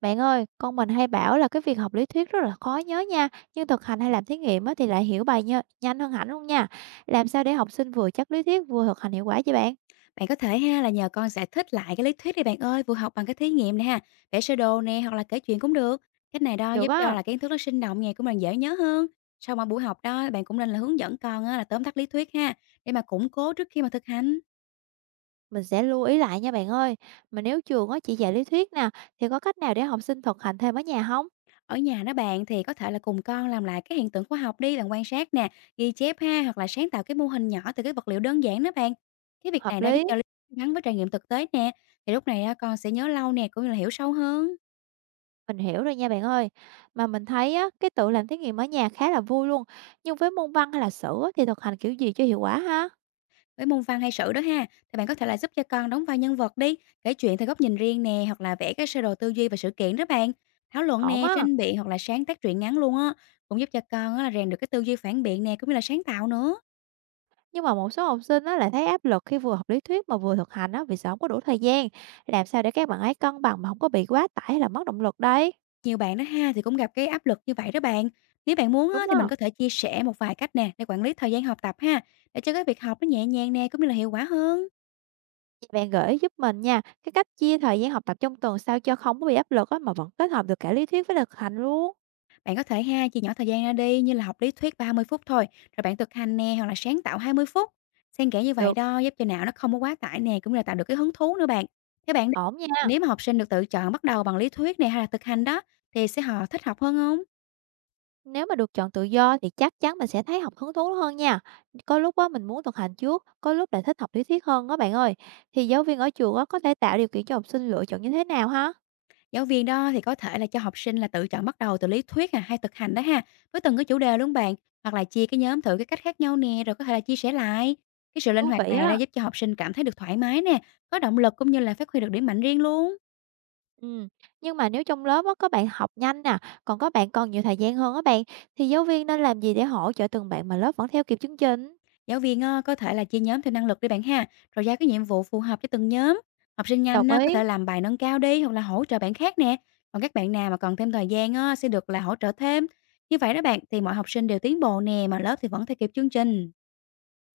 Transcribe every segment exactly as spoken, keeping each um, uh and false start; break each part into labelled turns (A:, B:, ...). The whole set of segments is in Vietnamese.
A: Bạn ơi, con mình hay bảo là cái việc học lý thuyết rất là khó nhớ nha, nhưng thực hành hay làm thí nghiệm á thì lại hiểu bài nhớ, nhanh hơn hẳn luôn nha. Làm sao để học sinh vừa chắc lý thuyết vừa thực hành hiệu quả vậy bạn?
B: Bạn có thể ha là nhờ con giải thích lại cái lý thuyết đi bạn ơi, vừa học bằng cái thí nghiệm nè ha, vẽ sơ đồ nè hoặc là kể chuyện cũng được. Cách này đó
A: Được
B: giúp cho
A: á,
B: là kiến thức nó sinh động nè, cũng là dễ nhớ hơn. Sau mà buổi học đó bạn cũng nên là hướng dẫn con á, là tóm tắt lý thuyết ha để mà củng cố trước khi mà thực hành.
A: mình sẽ lưu ý lại nha bạn ơi. Mà nếu trường á chỉ dạy lý thuyết nè, thì có cách nào để học sinh thực hành thêm ở nhà không?
B: Ở nhà đó bạn thì có thể là cùng con làm lại cái hiện tượng khoa học đi, bạn quan sát nè, ghi chép ha hoặc là sáng tạo cái mô hình nhỏ từ cái vật liệu đơn giản đó bạn. Cái việc
A: Hợp
B: này đó giúp
A: lý,
B: cho lý thuyết gắn với trải nghiệm thực tế nè, thì lúc này á, con sẽ nhớ lâu nè cũng như là hiểu sâu hơn.
A: mình hiểu rồi nha bạn ơi. Mà mình thấy á, cái tự làm thí nghiệm ở nhà khá là vui luôn, nhưng với môn văn hay là sử á, thì thực hành kiểu gì cho hiệu quả ha?
B: Với môn văn hay sử đó ha, thì bạn có thể là giúp cho con đóng vai nhân vật đi, kể chuyện theo góc nhìn riêng nè, hoặc là vẽ cái sơ đồ tư duy và sự kiện đó bạn. Thảo luận
A: Ổn
B: nè,
A: á.
B: tranh biện hoặc là sáng tác truyện ngắn luôn á, cũng giúp cho con á, là rèn được cái tư duy phản biện nè, cũng như là sáng tạo nữa.
A: Nhưng mà một số học sinh á lại thấy áp lực khi vừa học lý thuyết mà vừa thực hành á vì sợ không có đủ thời gian. Làm sao để các bạn ấy cân bằng mà không có bị quá tải hay là mất động lực đây?
B: Nhiều bạn đó ha thì cũng gặp cái áp lực như vậy đó bạn. Nếu bạn muốn á,
A: Đúng
B: thì mình
A: không?
B: có thể chia sẻ một vài cách nè để quản lý thời gian học tập ha, để cho cái việc học nó nhẹ nhàng nè, cũng như là hiệu quả hơn.
A: Bạn gợi ý giúp mình nha, cái cách chia thời gian học tập trong tuần sao cho không có bị áp lực á mà vẫn kết hợp được cả lý thuyết với thực hành luôn.
B: Bạn có thể ha, chia nhỏ thời gian ra đi như là học lý thuyết ba mươi phút thôi, rồi bạn thực hành nè hoặc là sáng tạo hai mươi phút. Xen kẽ như vậy
A: Được,
B: đó giúp cho não nó không có quá tải nè, cũng như là tạo được cái hứng thú nữa bạn. Thế bạn
A: ổn nha.
B: nếu mà học sinh được tự chọn bắt đầu bằng lý thuyết này hay là thực hành đó thì sẽ họ thích học hơn không?
A: Nếu mà được chọn tự do thì chắc chắn mình sẽ thấy học hứng thú hơn nha. Có lúc á mình muốn thực hành trước, có lúc lại thích học lý thuyết hơn đó bạn ơi. Thì giáo viên ở trường á có thể tạo điều kiện cho học sinh lựa chọn như thế nào ha?
B: Giáo viên đó thì có thể là cho học sinh là tự chọn bắt đầu từ lý thuyết à, hay thực hành đó ha, với từng cái chủ đề luôn bạn, hoặc là chia cái nhóm thử cái cách khác nhau nè rồi có thể là chia sẻ lại. Cái sự linh
A: Thú
B: hoạt
A: vị
B: này đã
A: á.
B: giúp cho học sinh cảm thấy được thoải mái nè, có động lực cũng như là phát huy được điểm mạnh riêng luôn.
A: Ừ, nhưng mà nếu trong lớp á, có bạn học nhanh nè, còn có bạn còn nhiều thời gian hơn á bạn, thì giáo viên nên làm gì để hỗ trợ từng bạn mà lớp vẫn theo kịp chương trình?
B: Giáo viên á, có thể là chia nhóm theo năng lực đi bạn ha, rồi giao cái nhiệm vụ phù hợp cho từng nhóm. Học sinh
A: Đồng
B: nhanh á, có
A: ý,
B: thể làm bài nâng cao đi hoặc là hỗ trợ bạn khác nè. Còn các bạn nào mà còn thêm thời gian á, sẽ được là hỗ trợ thêm. Như vậy đó bạn thì mọi học sinh đều tiến bộ nè mà lớp thì vẫn theo kịp chương trình.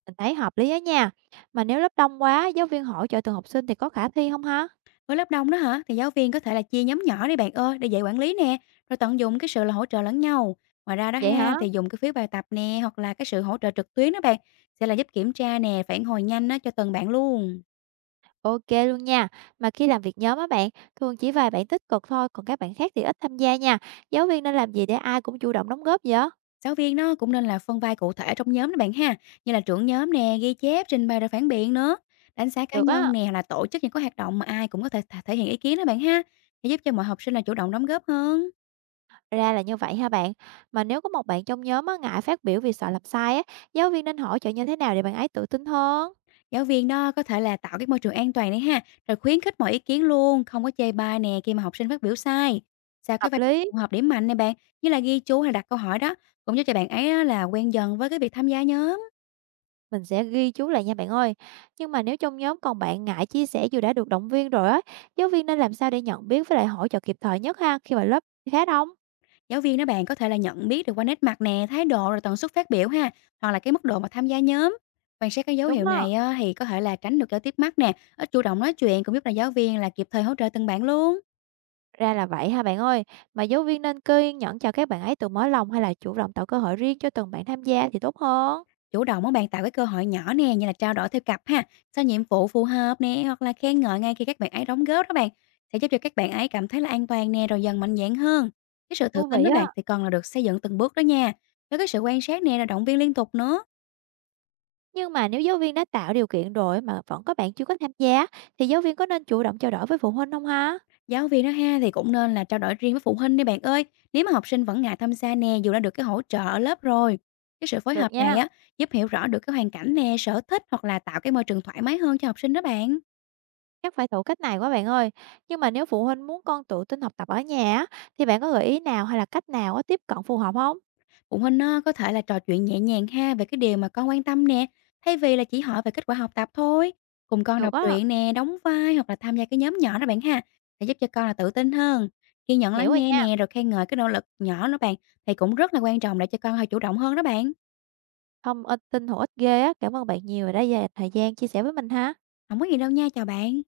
A: mình thấy hợp lý á nha. Mà nếu lớp đông quá, giáo viên hỗ trợ từng học sinh thì có khả thi không hả?
B: Với lớp đông đó hả thì giáo viên có thể là chia nhóm nhỏ đi bạn ơi để dạy quản lý nè, rồi tận dụng cái sự là hỗ trợ lẫn nhau. Ngoài ra đó
A: Vậy
B: ha
A: hả?
B: thì dùng cái phiếu bài tập nè hoặc là cái sự hỗ trợ trực tuyến đó bạn sẽ là giúp kiểm tra nè, phản hồi nhanh á, cho từng bạn luôn.
A: Ok luôn nha. Mà khi làm việc nhóm á bạn, thường chỉ vài bạn tích cực thôi, còn các bạn khác thì ít tham gia nha. Giáo viên nên làm gì để ai cũng chủ động đóng góp vậy?
B: Giáo viên nó cũng nên là phân vai cụ thể trong nhóm đó bạn ha, như là trưởng nhóm nè, ghi chép, trình bày rồi phản biện nữa. Đánh giá cá
A: Được á.
B: nhân nè hoặc là tổ chức những cái hoạt động mà ai cũng có thể thể hiện ý kiến đó bạn ha, để giúp cho mọi học sinh là chủ động đóng góp hơn.
A: Ra là như vậy ha bạn. Mà nếu có một bạn trong nhóm á, ngại phát biểu vì sợ làm sai á, giáo viên nên hỗ trợ như thế nào để bạn ấy tự tin hơn?
B: Giáo viên đó có thể là tạo cái môi trường an toàn đấy ha, rồi khuyến khích mọi ý kiến luôn, không có chê bai nè khi mà học sinh phát biểu sai. Sao cái
A: Hợp
B: vai
A: lý,
B: phù hợp điểm mạnh này bạn, như là ghi chú hay đặt câu hỏi đó, cũng giúp cho bạn ấy á là quen dần với cái việc tham gia nhớ.
A: mình sẽ ghi chú lại nha bạn ơi. Nhưng mà nếu trong nhóm còn bạn ngại chia sẻ dù đã được động viên rồi á, giáo viên nên làm sao để nhận biết với lại hỗ trợ kịp thời nhất ha khi mà lớp khá đông?
B: Giáo viên đó bạn có thể là nhận biết được qua nét mặt nè, thái độ rồi tần suất phát biểu ha, hoặc là cái mức độ mà tham gia nhóm. Quan sát cái dấu
A: Đúng
B: hiệu
A: đó.
B: này á, thì có thể là tránh được giao tiếp mắt nè, ít chủ động nói chuyện cũng giúp là giáo viên là kịp thời hỗ trợ từng bạn luôn.
A: Ra là vậy ha bạn ơi. Mà giáo viên nên kiên nhẫn cho các bạn ấy tự mở lòng hay là chủ động tạo cơ hội riêng cho từng bạn tham gia thì tốt hơn.
B: Chủ động muốn bạn tạo cái cơ hội nhỏ nè, như là trao đổi theo cặp ha, sao nhiệm vụ phù hợp nè, hoặc là khen ngợi ngay khi các bạn ấy đóng góp đó bạn, sẽ giúp cho các bạn ấy cảm thấy là an toàn nè, rồi dần mạnh dạn hơn. Cái sự tự
A: Thú
B: tin
A: vị
B: đó bạn
A: á.
B: thì còn là được xây dựng từng bước đó nha. Với cái sự quan sát nè, là động viên liên tục nữa.
A: Nhưng mà nếu giáo viên đã tạo điều kiện rồi mà vẫn có bạn chưa có tham gia, thì giáo viên có nên chủ động trao đổi với phụ huynh không ha?
B: Giáo viên đó ha thì cũng nên là trao đổi riêng với phụ huynh đi bạn ơi. Nếu mà học sinh vẫn ngại tham gia nè, dù đã được cái hỗ trợ ở lớp rồi. Cái sự phối
A: Được
B: hợp
A: nha,
B: này á giúp hiểu rõ được cái hoàn cảnh nè, sở thích hoặc là tạo cái môi trường thoải mái hơn cho học sinh đó bạn.
A: chắc phải thử cách này quá bạn ơi. Nhưng mà nếu phụ huynh muốn con tự tin học tập ở nhà á, thì bạn có gợi ý nào hay là cách nào á tiếp cận phù hợp không?
B: Phụ huynh á, có thể là trò chuyện nhẹ nhàng ha về cái điều mà con quan tâm nè, thay vì là chỉ hỏi về kết quả học tập thôi. Cùng con
A: Được
B: đọc
A: á,
B: truyện nè, đóng vai hoặc là tham gia cái nhóm nhỏ đó bạn ha, sẽ giúp cho con là tự tin hơn. Kiên
A: mình
B: nhận
A: hiểu
B: lắng
A: rồi
B: nghe
A: nha.
B: nè, rồi khen ngợi cái nỗ lực nhỏ đó bạn thì cũng rất là quan trọng để cho con hơi chủ động hơn đó bạn.
A: Thông tin hữu ích ghê á. Cảm ơn bạn nhiều đã dành thời gian chia sẻ với mình ha.
B: Không có gì đâu nha, chào bạn.